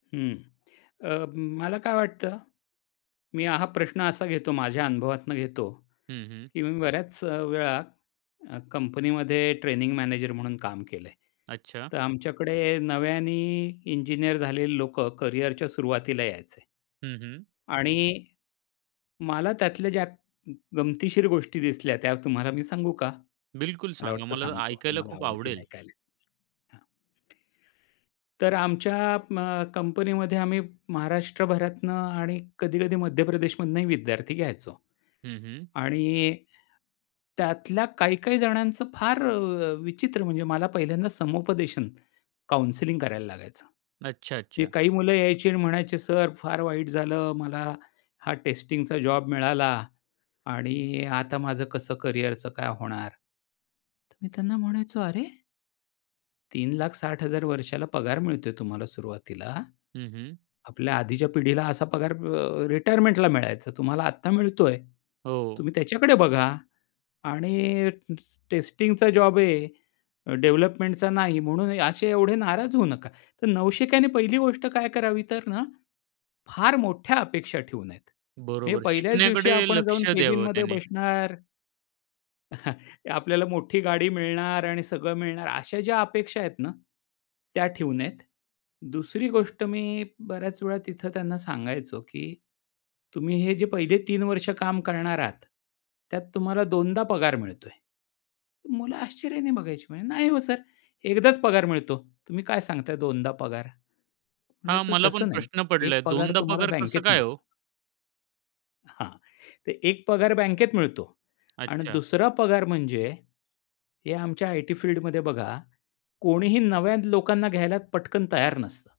हं. अ, मला काय वाटतं? मी हा प्रश्न असा घेतो माझ्या अनुभवातनं घेतो हं, हं. की मी बऱ्याच वेळा अ, कंपनीमध्ये ट्रेनिंग मॅनेजर म्हणून काम केलंय. अच्छा. तर आमच्याकडे नव्याने इंजिनिअर झालेली लोकं करियरच्या सुरुवातीला यायचे. हं, हं. आणि, मला त्यातल्या ज्या ग गमतीशीर गोष्टी दिसल्या त्या तुम्हाला मी सांगू का? बिलकुल मला सांगा वाटतं मला तर सांगतो ऐकायला तुम्हाला खूप आवडतील आवडेल. ऐकायला. हां. तर आमच्या अ, कंपनीमध्ये आम्ही महाराष्ट्रभरातुन आणि कधी-कधी मध्यप्रदेशमधुनही विद्यार्थी घ्यायचो. हं, हं. आणि त्यातल्या काही-काही जणांचं फार अ, विचित्र म्हणजे मला पहिल्यांदा समुपदेशन काउंसलिंग करायला लागायचं. अच्छा, ही अच्छा. काही मुलं यायची आणि म्हणायचे, "सर फार वाईट झालं, मला हा टेस्टिंगचा जॉब मिळाला आणि आता माझं कसं करियरच काय होणार?" तर मी त्यांना म्हणायचो, "अरे" "₹3,60,000 वर्षाला पगार मिळतोय तुम्हाला सुरुवातीला, हं, हं. आपल्या आधीच्या पिढीला असा पगार अ, रिटायरमेंटला मिळायचा तुम्हाला आता मिळतोय. हो. तुम्ही त्याच्याकडे बघा आणि स टेस्टिंगचा जॉब आहे डेव्हलपमेंटचा नाही म्हणून असे एवढे नाराज होऊ नका." तर नवशिक्याने पहिली गोष्ट काय करावी तर ना फार मोठ्या अपेक्षा ठेवू नयेत. म्हणजे बरोबर पहिल्याच दिवशी शिकण्याकडे आपण जाऊन लक्ष द्यावं कॅबिनमध्ये त्याने. बसणार आपल्याला मोठी गाडी मिळणार आणि सगळं मिळणार अशा ज्या अपेक्षा आहेत ना, त्या ठेऊ नयेत. दुसरी गोष्ट मी बऱ्याच वेळा तिथं त्यांना सांगायचो की तुम्ही हे जे पहिले 3 वर्ष काम करणार आहात, त्यात तुम्हाला 2दा पगार मिळतोय. मुलं आश्चर्याने बघायची, म्हणे "नाही हो सर. 1दा च पगार मिळतो. तुम्ही काय सांगताय 2दा पगार." म्हणलं हां. तो मला पण तसं नाही, प्रश्न "एक पडलाय पगार 2दा तुम्हाला पगार कसं बँकेत काय हो? मिळतो." हां, "तर 1 पगार बँकेत मिळतो आणि अच्छा. 2रा पगार म्हणजे," हे आमच्या आयटी फील्डमध्ये बघा "कोणीही नव्या लोकांना घ्यायला पटकन तयार नसतं."